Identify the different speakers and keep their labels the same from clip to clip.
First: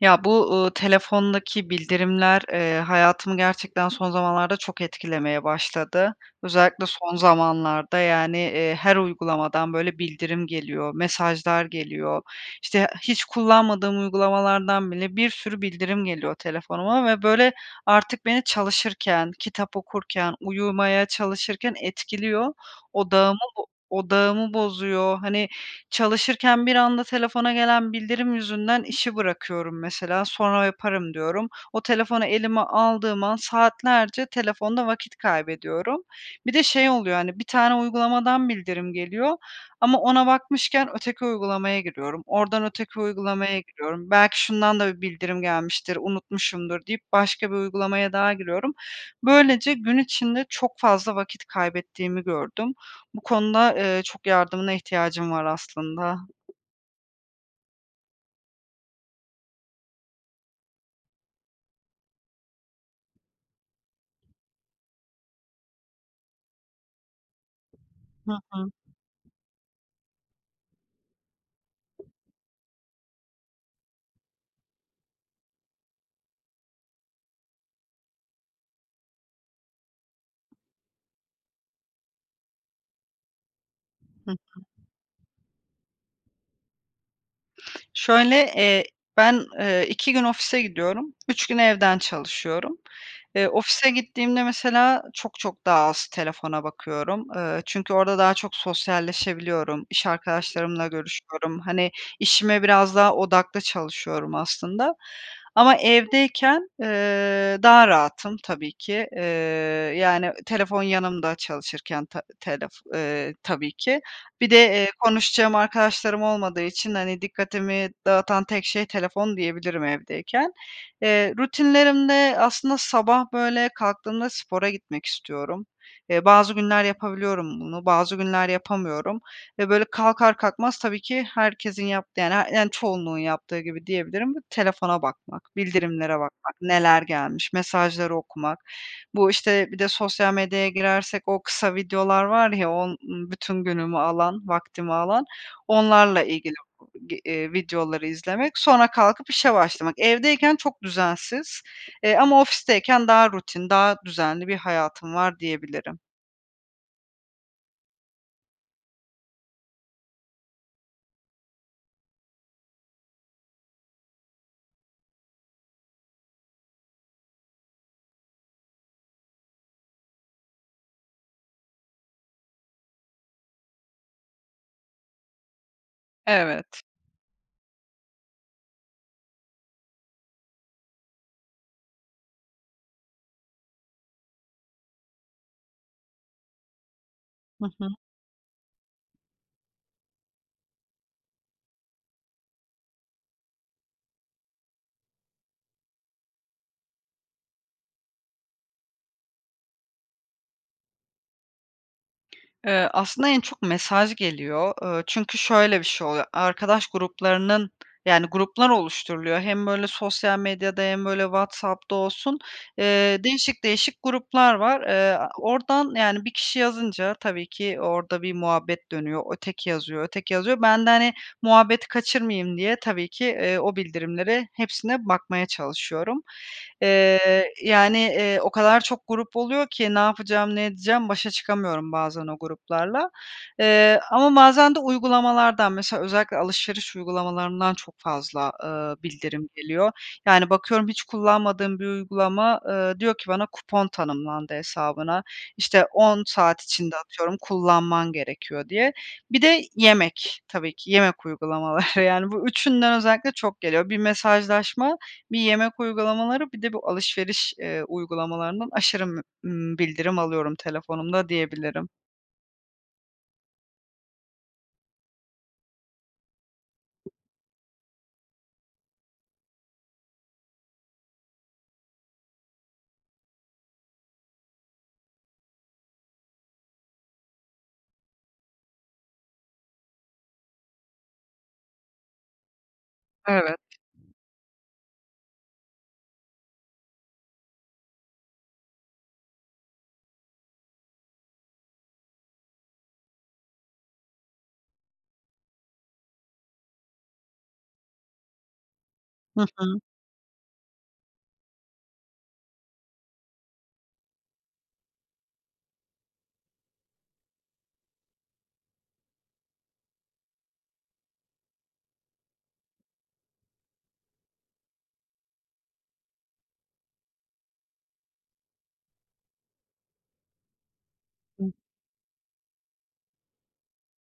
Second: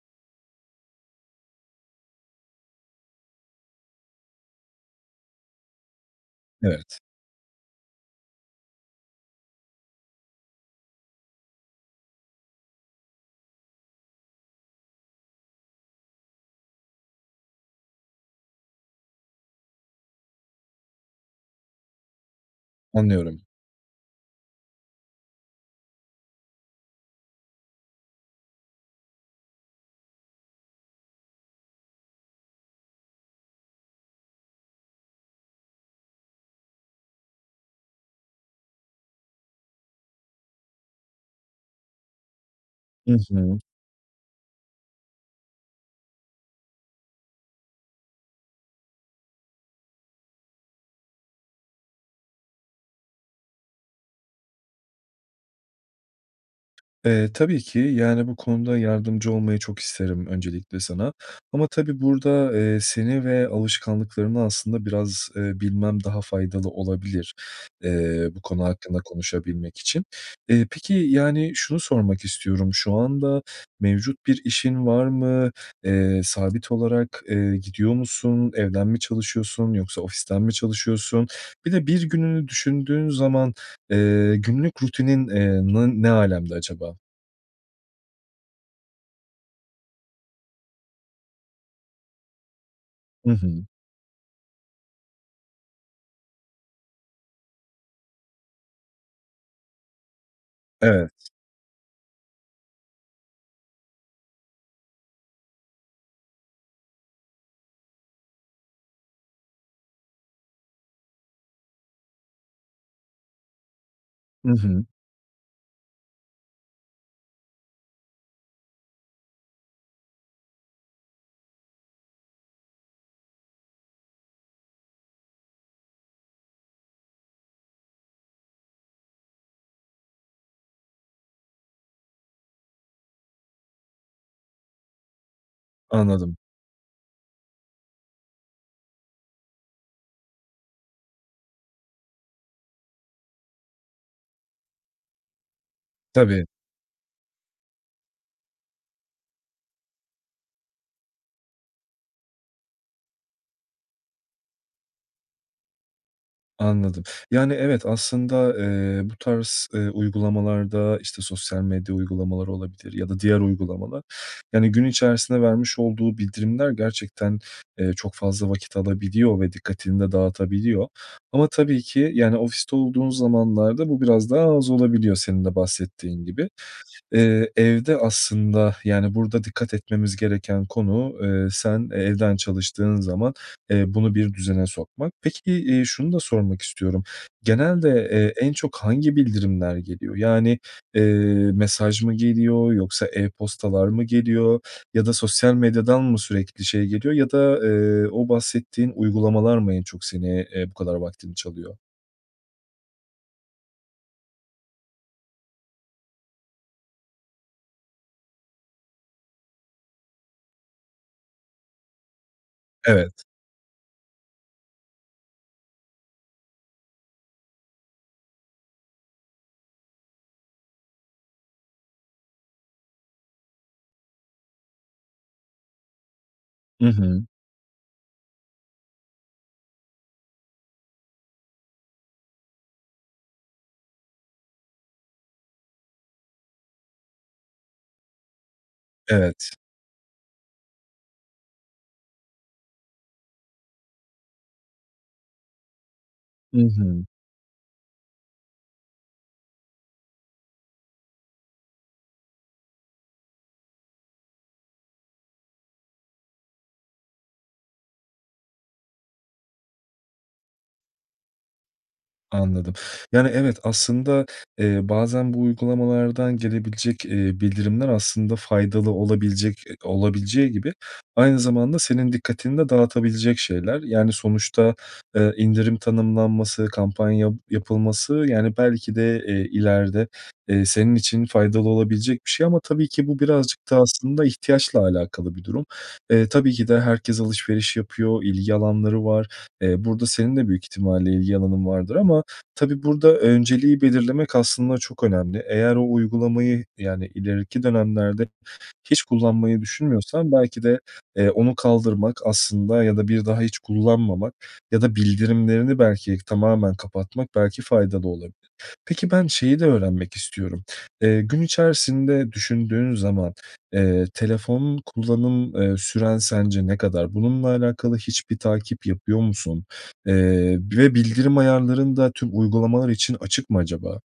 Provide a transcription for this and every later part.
Speaker 1: Ya, bu, uuu, telefondaki bildirimler, eee, hayatımı gerçekten son zamanlarda çok etkilemeye başladı. Özellikle
Speaker 2: Evet.
Speaker 1: son zamanlarda, yani, eee, her uygulamadan, böyle, bildirim geliyor, mesajlar geliyor. İşte hiç kullanmadığım uygulamalardan bile bir sürü bildirim geliyor telefonuma. Ve, böyle, artık beni çalışırken, kitap okurken, uyumaya çalışırken etkiliyor. Odağımı
Speaker 2: Anlıyorum.
Speaker 1: bo odağımı bozuyor. Hani, çalışırken bir anda telefona gelen bildirim yüzünden işi bırakıyorum mesela. Sonra yaparım diyorum. O telefonu elime aldığım an saatlerce telefonda vakit kaybediyorum. Bir de şey oluyor, hani, bir tane uygulamadan bildirim geliyor ama ona bakmışken öteki uygulamaya giriyorum. Oradan öteki
Speaker 2: Hı hı.
Speaker 1: uygulamaya giriyorum. Belki şundan da bir bildirim gelmiştir, unutmuşumdur deyip başka bir uygulamaya daha giriyorum. Böylece gün içinde çok fazla vakit kaybettiğimi gördüm. Bu konuda, eee, çok yardımına ihtiyacım var aslında.
Speaker 2: Eee, tabii ki, yani, bu konuda yardımcı olmayı çok isterim öncelikle sana ama tabii burada, eee, seni ve alışkanlıklarını aslında biraz, eee, bilmem daha faydalı olabilir, eee,
Speaker 1: Hı
Speaker 2: bu konu
Speaker 1: hı.
Speaker 2: hakkında konuşabilmek için. Eee, peki, yani, şunu sormak istiyorum. Şu anda mevcut bir işin var mı? Eee, sabit olarak, eee, gidiyor musun? Evden mi çalışıyorsun yoksa ofisten mi çalışıyorsun? Bir de bir gününü düşündüğün zaman,
Speaker 1: Hı
Speaker 2: eee,
Speaker 1: hı.
Speaker 2: günlük rutinin, eee, nı ne âlemde acaba?
Speaker 1: Şöyle, eee, ben, eee, 2 gün ofise gidiyorum, 3 gün evden çalışıyorum.
Speaker 2: Hı
Speaker 1: Eee,
Speaker 2: hı.
Speaker 1: ofise gittiğimde mesela çok çok daha az telefona bakıyorum. Eee, çünkü orada daha çok sosyalleşebiliyorum. İş arkadaşlarımla
Speaker 2: Evet.
Speaker 1: görüşüyorum. Hani, işime biraz daha odaklı çalışıyorum aslında ama evdeyken, eee, daha rahatım tabii ki, eee, yani telefon yanımda çalışırken ta telef, eee, tabii ki.
Speaker 2: I
Speaker 1: Bir de,
Speaker 2: hı.
Speaker 1: eee, konuşacağım arkadaşlarım olmadığı için, hani, dikkatimi dağıtan tek şey telefon diyebilirim evdeyken. Eee, rutinlerimde aslında sabah, böyle, kalktığımda spora gitmek istiyorum. Eee, bazı günler yapabiliyorum bunu, bazı günler yapamıyorum ve, böyle, kalkar kalkmaz tabii ki herkesin yaptığı yani her yani çoğunluğun yaptığı gibi diyebilirim: telefona bakmak, bildirimlere
Speaker 2: Anladım.
Speaker 1: bakmak, neler gelmiş, mesajları okumak. Bu işte bir de sosyal medyaya girersek o kısa videolar var ya, on ııı, bütün günümü alan, vaktimi alan, onlarla
Speaker 2: Tabii.
Speaker 1: ilgili bu g eee, videoları izlemek, sonra kalkıp işe başlamak. Evdeyken çok düzensiz, eee, ama ofisteyken daha rutin, daha düzenli bir hayatım var diyebilirim.
Speaker 2: Anladım. Yani, evet, aslında, eee, bu tarz, eee, uygulamalarda, işte, sosyal medya uygulamaları olabilir ya da diğer uygulamalar. Yani, gün içerisinde vermiş olduğu bildirimler gerçekten, eee, çok fazla vakit alabiliyor ve dikkatini de dağıtabiliyor ama tabii ki, yani ofiste olduğun zamanlarda bu biraz daha az olabiliyor senin de bahsettiğin gibi.
Speaker 1: Evet.
Speaker 2: Eee, evde aslında yani, burada dikkat etmemiz gereken konu, eee, sen evden çalıştığın zaman, eee, bunu bir düzene sokmak. Peki, eee, şunu da sormak istiyorum.
Speaker 1: Hı
Speaker 2: Genelde,
Speaker 1: hı.
Speaker 2: eee, en çok hangi bildirimler geliyor? Yani, eee, mesaj mı geliyor yoksa, e-postalar mı geliyor ya da sosyal medyadan mı sürekli şey geliyor ya da, eee, o bahsettiğin uygulamalar mı en çok seni, eee, bu kadar vaktini çalıyor?
Speaker 1: Eee, aslında en çok mesaj geliyor. Iıı, çünkü şöyle bir şey oluyor, arkadaş gruplarının yani, gruplar oluşturuluyor, hem, böyle, sosyal medyada hem böyle WhatsApp'ta olsun, eee,
Speaker 2: Evet.
Speaker 1: değişik değişik gruplar var. Eee, a oradan, yani, bir kişi yazınca tabii ki orada bir muhabbet dönüyor, öteki yazıyor, öteki yazıyor. Ben de, hani, muhabbeti kaçırmayayım diye tabii ki, eee, o bildirimlere hepsine bakmaya çalışıyorum,
Speaker 2: Hı hı.
Speaker 1: eee, yani, eee, o kadar çok grup oluyor ki ne yapacağım, ne edeceğim? Başa çıkamıyorum bazen o gruplarla. Eee, ama bazen de uygulamalardan, mesela özellikle alışveriş uygulamalarından çok fazla, ııı, bildirim
Speaker 2: Evet.
Speaker 1: geliyor. Yani, bakıyorum hiç kullanmadığım bir uygulama, ııı, diyor ki bana, "Kupon tanımlandı hesabına," işte, "10
Speaker 2: Hı
Speaker 1: saat içinde,
Speaker 2: hı.
Speaker 1: atıyorum, kullanman gerekiyor." diye. Bir de yemek tabii ki. Yemek uygulamaları, yani, bu üçünden özellikle çok geliyor. Bir mesajlaşma, bir yemek uygulamaları, bir de bu alışveriş, eee, uygulamalarından aşırı m ımm, bildirim alıyorum telefonumda diyebilirim.
Speaker 2: Anladım. Yani, evet, aslında, eee, bazen bu uygulamalardan gelebilecek, eee, bildirimler aslında faydalı olabilecek e, olabileceği gibi aynı zamanda senin dikkatini de dağıtabilecek şeyler, yani sonuçta, eee, indirim tanımlanması, kampanya yapılması, yani belki de, eee, ileride, eee, senin için faydalı olabilecek bir şey ama tabii ki bu
Speaker 1: Evet.
Speaker 2: birazcık da aslında ihtiyaçla alakalı bir durum. Eee, tabii ki de herkes alışveriş yapıyor, ilgi alanları var. Eee, burada senin de büyük ihtimalle ilgi alanın vardır ama tabii burada önceliği belirlemek aslında çok önemli. Eğer o uygulamayı, yani ileriki dönemlerde hiç
Speaker 1: Hı
Speaker 2: kullanmayı
Speaker 1: hı.
Speaker 2: düşünmüyorsan belki de, eee, onu kaldırmak aslında ya da bir daha hiç kullanmamak ya da bildirimlerini belki tamamen kapatmak belki faydalı olabilir. Peki, ben şeyi de öğrenmek istiyorum. Eee, gün içerisinde düşündüğün zaman, eee, telefonu kullanım, eee, süren sence ne kadar? Bununla alakalı hiçbir takip yapıyor musun, eee, ve bildirim
Speaker 1: [unintelligible]
Speaker 2: ayarların da tüm uygulamalar için açık mı acaba?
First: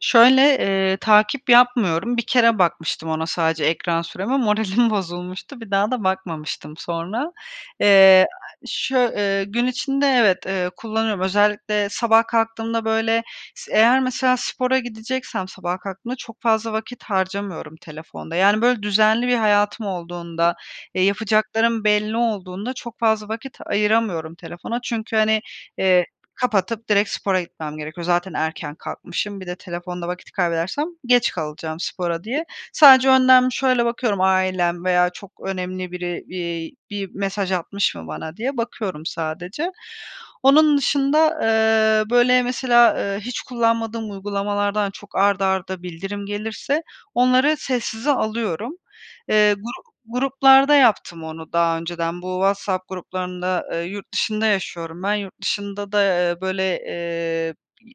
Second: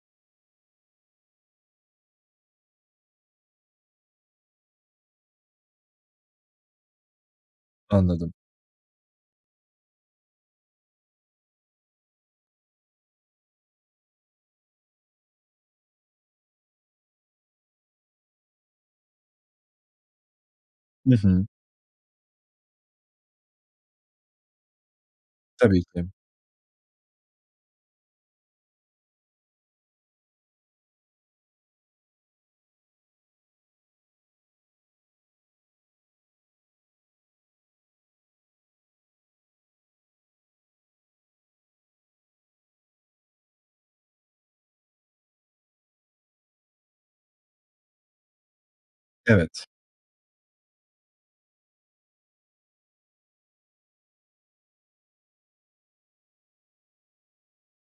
Speaker 1: Şöyle, eee, takip yapmıyorum. Bir kere bakmıştım ona sadece, ekran süreme, moralim bozulmuştu. Bir daha da bakmamıştım sonra. Eee,
Speaker 2: Anladım.
Speaker 1: şö eee, gün içinde evet, eee, kullanıyorum. Özellikle sabah kalktığımda, böyle, s eğer mesela spora gideceksem sabah kalktığımda çok fazla vakit harcamıyorum telefonda. Yani, böyle, düzenli bir hayatım olduğunda, eee,
Speaker 2: I hı.
Speaker 1: yapacaklarım belli olduğunda çok fazla vakit ayıramıyorum telefona. Çünkü, hani,
Speaker 2: Tabii
Speaker 1: eee,
Speaker 2: ki.
Speaker 1: kapatıp direkt spora gitmem gerekiyor. Zaten erken kalkmışım. Bir de telefonda vakit kaybedersem geç kalacağım spora diye. Sadece önden bir şöyle bakıyorum, ailem veya çok önemli biri, iii, bir mesaj atmış mı bana diye bakıyorum sadece. Onun dışında, eee, böyle, mesela, eee, hiç kullanmadığım uygulamalardan çok art arda bildirim gelirse onları sessize alıyorum. Eee,
Speaker 2: Evet.
Speaker 1: gru gruplarda yaptım onu daha önceden bu WhatsApp gruplarında Eee, yurt dışında yaşıyorum ben. Yurt dışında da, eee, böyle, eee,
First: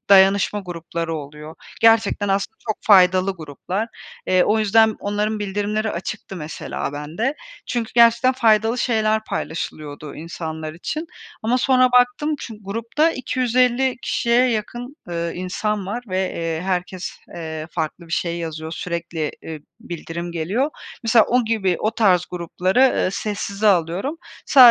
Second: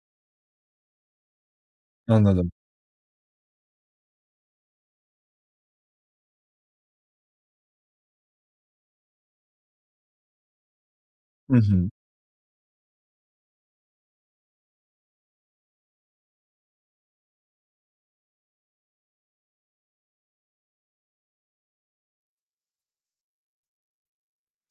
Speaker 1: dayanışma grupları oluyor. Gerçekten
Speaker 2: Anladım.
Speaker 1: aslında çok faydalı gruplar. Eee, o yüzden onların bildirimleri açıktı mesela bende. Çünkü gerçekten faydalı şeyler paylaşılıyordu insanlar için
Speaker 2: I
Speaker 1: ama
Speaker 2: hı.
Speaker 1: sonra baktım, çü grupta 250 kişiye yakın, eee, insan var ve, eee, herkes, eee, farklı bir şey yazıyor, sürekli, eee, bildirim geliyor. Mesela o gibi, o tarz grupları, eee, sessize alıyorum.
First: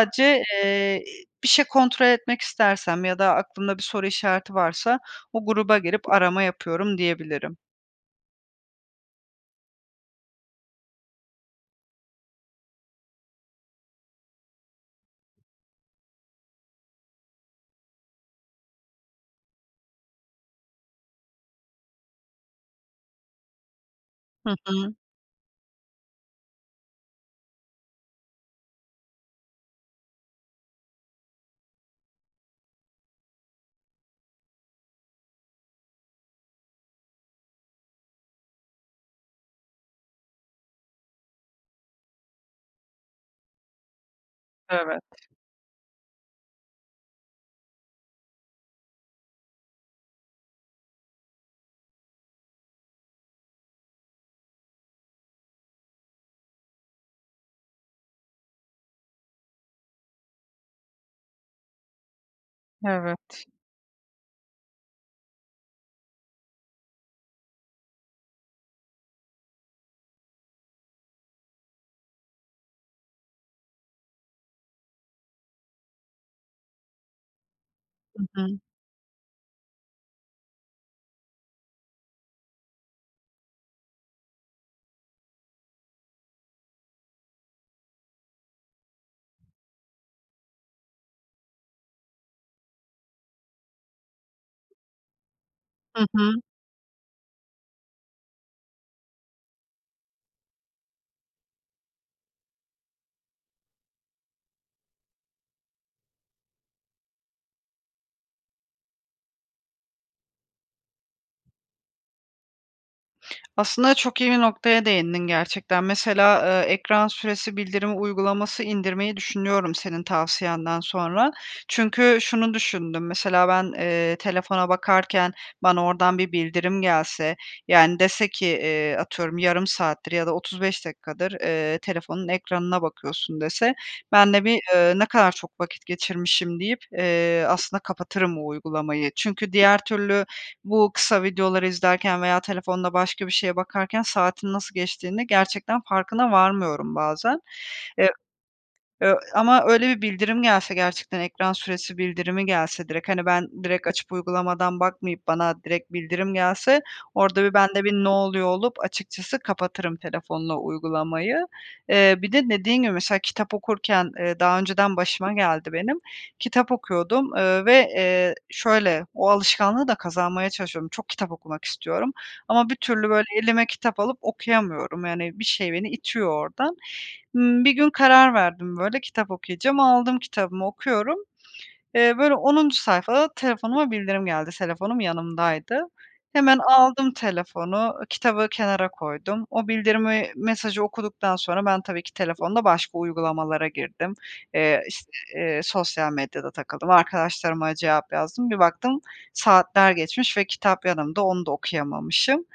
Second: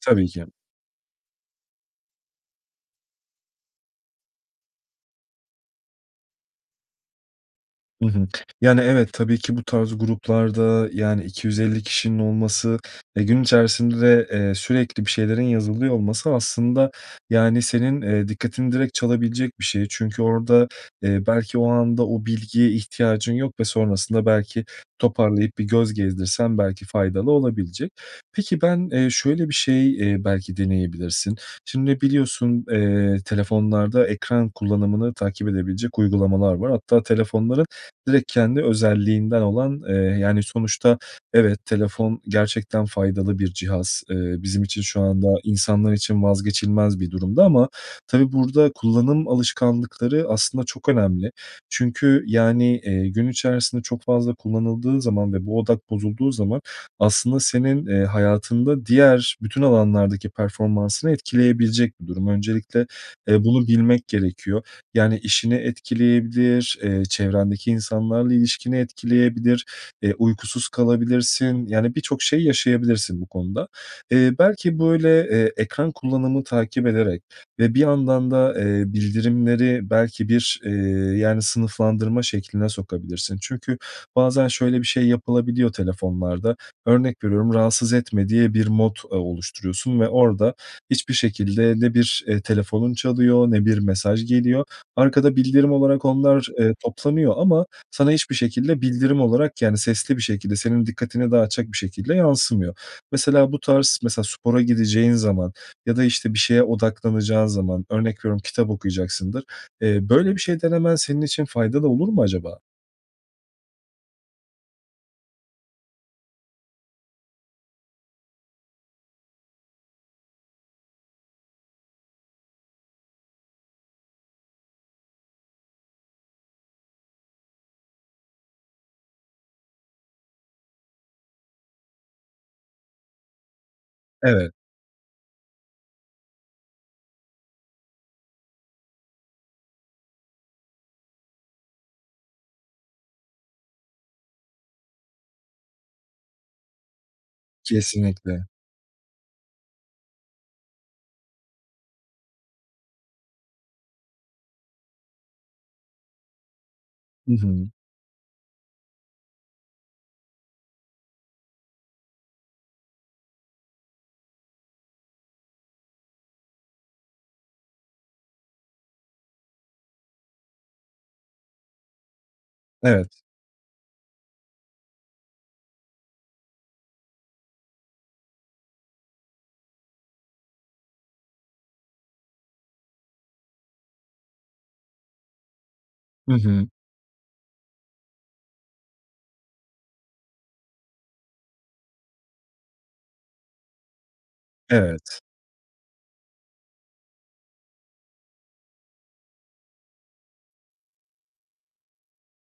Speaker 2: Tabii ki.
Speaker 1: eee, bir şey kontrol etmek istersem ya da aklımda bir soru işareti varsa o gruba girip arama yapıyorum diyebilirim.
Speaker 2: Hı hı. Yani, evet tabii ki bu tarz gruplarda, yani, 250 kişinin olması ve gün içerisinde, eee, sürekli bir şeylerin yazılıyor olması aslında, yani, senin, eee, dikkatini direkt çalabilecek bir şey çünkü orada, eee, belki o anda o bilgiye ihtiyacın yok ve sonrasında
Speaker 1: Hı
Speaker 2: belki
Speaker 1: hı.
Speaker 2: toparlayıp bir göz gezdirsen belki faydalı olabilecek. Peki, ben, eee, şöyle bir şey, eee, belki deneyebilirsin. Şimdi, biliyorsun, eee, telefonlarda ekran kullanımını takip edebilecek uygulamalar var hatta telefonların direkt kendi özelliğinden olan, eee yani, sonuçta evet, telefon gerçekten faydalı bir cihaz. Eee, bizim için şu
Speaker 1: Evet.
Speaker 2: anda, insanlar için vazgeçilmez bir durumda ama tabii burada kullanım alışkanlıkları aslında çok önemli çünkü, yani, eee, gün içerisinde çok fazla kullanıldığı zaman ve bu odak bozulduğu zaman aslında senin, eee, hayatında diğer bütün alanlardaki performansını etkileyebilecek bir durum. Öncelikle, eee,
Speaker 1: Evet.
Speaker 2: bunu bilmek gerekiyor yani işini etkileyebilir, eee, çevrendeki insanlarla ilişkini etkileyebilir, eee, uykusuz kalabilirsin yani birçok şey yaşayabilirsin bu konuda. Eee, belki, böyle, eee, ekran kullanımı takip ederek ve bir
Speaker 1: Hı
Speaker 2: yandan da,
Speaker 1: hı.
Speaker 2: eee, bildirimleri belki bir, eee, yani, sınıflandırma şekline sokabilirsin. Çünkü bazen şöyle bir şey yapılabiliyor telefonlarda: Örnek veriyorum "rahatsız etme" diye bir mod, eee, oluşturuyorsun ve orada hiçbir şekilde ne bir, eee, telefonun çalıyor ne bir mesaj geliyor. Arkada bildirim olarak
Speaker 1: Hı hı.
Speaker 2: onlar, eee, toplanıyor ama sana hiçbir şekilde bildirim olarak yani sesli bir şekilde, senin dikkatini dağıtacak bir şekilde yansımıyor. Mesela bu tarz mesela spora gideceğin zaman ya da, işte, bir şeye odaklanacağın zaman; örnek veriyorum kitap okuyacaksındır, eee, böyle bir şey denemen senin için faydalı olur mu acaba?
Speaker 1: Aslında çok iyi bir noktaya değindin gerçekten. Mesela, eee, ekran süresi bildirim uygulaması indirmeyi düşünüyorum senin tavsiyenden sonra. Çünkü şunu düşündüm, mesela ben, eee, telefona bakarken bana oradan bir bildirim gelse, yani, dese ki, eee, atıyorum: yarım saattir ya da 35 dakikadır, eee, telefonun ekranına bakıyorsun, dese, ben de
Speaker 2: Evet.
Speaker 1: bir, eee, ne kadar çok vakit geçirmişim deyip, eee, aslında kapatırım o uygulamayı. Çünkü diğer türlü bu kısa videoları izlerken veya telefonda başka bir şeye bakarken saatin nasıl geçtiğini gerçekten farkına varmıyorum bazen. Eee
Speaker 2: Kesinlikle.
Speaker 1: ö ama öyle bir bildirim gelse gerçekten, ekran süresi bildirimi gelse direkt hani, ben direkt açıp uygulamadan bakmayıp bana direkt bildirim gelse
Speaker 2: Hı
Speaker 1: orada bir
Speaker 2: hı.
Speaker 1: ben de bir, "Ne oluyor?" olup açıkçası kapatırım telefonda uygulamayı. Eee, bir de dediğin gibi, mesela kitap okurken, eee, daha önceden başıma geldi benim, kitap okuyordum, eee, ve, eee şöyle, o alışkanlığı da kazanmaya çalışıyorum. Çok kitap okumak istiyorum ama bir türlü,
Speaker 2: Evet.
Speaker 1: böyle, elime kitap alıp okuyamıyorum, yani bir şey beni itiyor oradan. Imm, bir gün karar verdim, böyle, kitap okuyacağım. Aldım kitabımı, okuyorum. Eee, böyle 10'uncu sayfada telefonuma bildirim geldi. Telefonum yanımdaydı.
Speaker 2: Hı
Speaker 1: Hemen
Speaker 2: hı.
Speaker 1: aldım telefonu, ııı, kitabı kenara koydum. O bildirimi, mesajı okuduktan sonra ben tabii ki telefonda başka uygulamalara girdim. Eee, işte,
Speaker 2: Evet.
Speaker 1: eee, sosyal medyada takıldım, arkadaşlarıma cevap yazdım. Bir baktım saatler geçmiş ve kitap yanımda, onu da okuyamamışım.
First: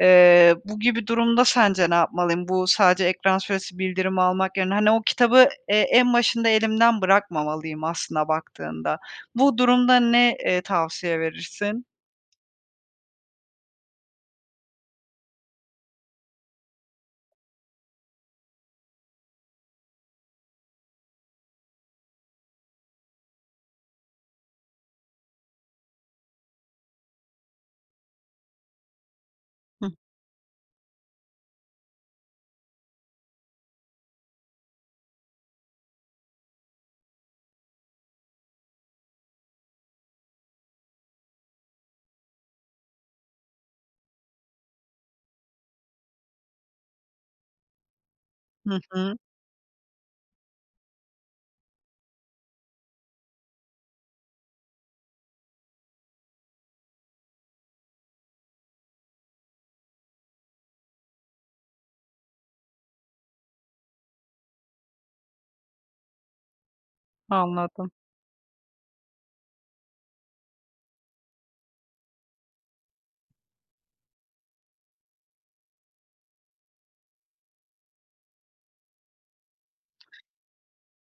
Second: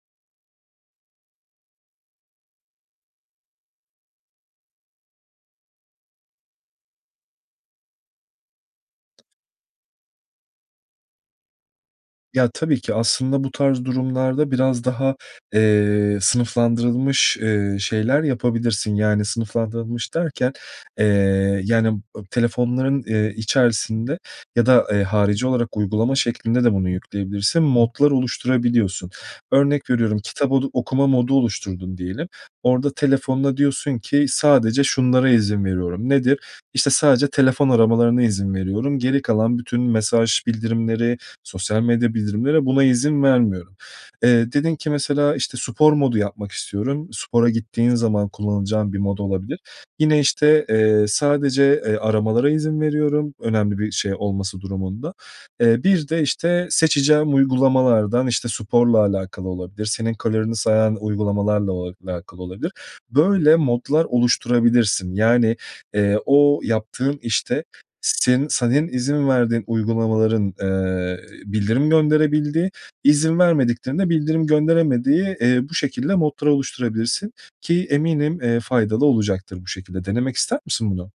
Speaker 1: Eee, bu gibi durumda sence ne yapmalıyım? Bu sadece ekran süresi bildirimi almak yerine, hani, o kitabı, eee, en başında elimden bırakmamalıyım aslında baktığında. Bu durumda ne, eee, tavsiye verirsin?
Speaker 2: Ya, tabii ki aslında bu tarz durumlarda biraz daha, eee, sınıflandırılmış, eee, şeyler yapabilirsin yani sınıflandırılmış derken, eee, yani, ı telefonların, eee, içerisinde ya da, eee, harici olarak uygulama şeklinde de bunu yükleyebilirsin, modlar oluşturabiliyorsun. Örnek
Speaker 1: Hıh.
Speaker 2: veriyorum kitap odu okuma modu oluşturdun diyelim. Orada telefonuna diyorsun ki sadece şunlara izin veriyorum. Nedir? İşte sadece telefon aramalarına izin veriyorum. Geri kalan bütün mesaj bildirimleri, sosyal medya bildirimleri, buna izin vermiyorum. Eee, dedin ki mesela, işte, spor modu yapmak istiyorum. Spora gittiğin zaman
Speaker 1: Hı
Speaker 2: kullanacağın bir mod
Speaker 1: hı.
Speaker 2: olabilir. Yine, işte, eee, sadece, eee, aramalara izin veriyorum önemli bir şey olması durumunda. Eee, bir de, işte, seçeceğim uygulamalardan, işte, sporla alakalı olabilir, senin kalorini sayan uygulamalarla o alakalı olabilir. Böyle modlar oluşturabilirsin. Yani, eee, o yaptığın işte
Speaker 1: Anladım.
Speaker 2: se senin izin verdiğin uygulamaların, eee, bildirim gönderebildiği, izin vermediklerinin de bildirim gönderemediği, eee, bu şekilde modlar oluşturabilirsin, ki eminim, eee, faydalı olacaktır bu şekilde. Denemek ister misin bunu?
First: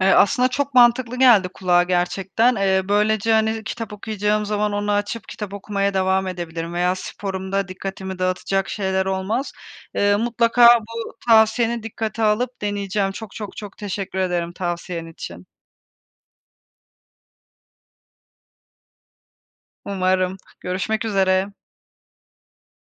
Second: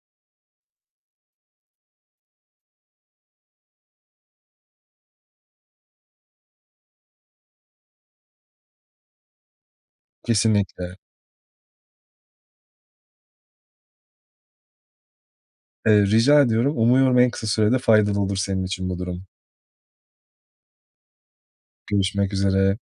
Speaker 1: Eee, aslında çok mantıklı geldi kulağa gerçekten. Eee, böylece, hani, kitap okuyacağım zaman onu açıp kitap okumaya devam edebilirim veya sporumda dikkatimi dağıtacak şeyler olmaz. Eee, mutlaka
Speaker 2: Kesinlikle.
Speaker 1: bu tavsiyeni dikkate alıp deneyeceğim. Çok, çok, çok teşekkür ederim tavsiyen için.
Speaker 2: Eee, rica ediyorum, umuyorum en kısa sürede faydalı olur senin için bu durum.
Speaker 1: Umarım. Görüşmek üzere.
Speaker 2: Görüşmek üzere.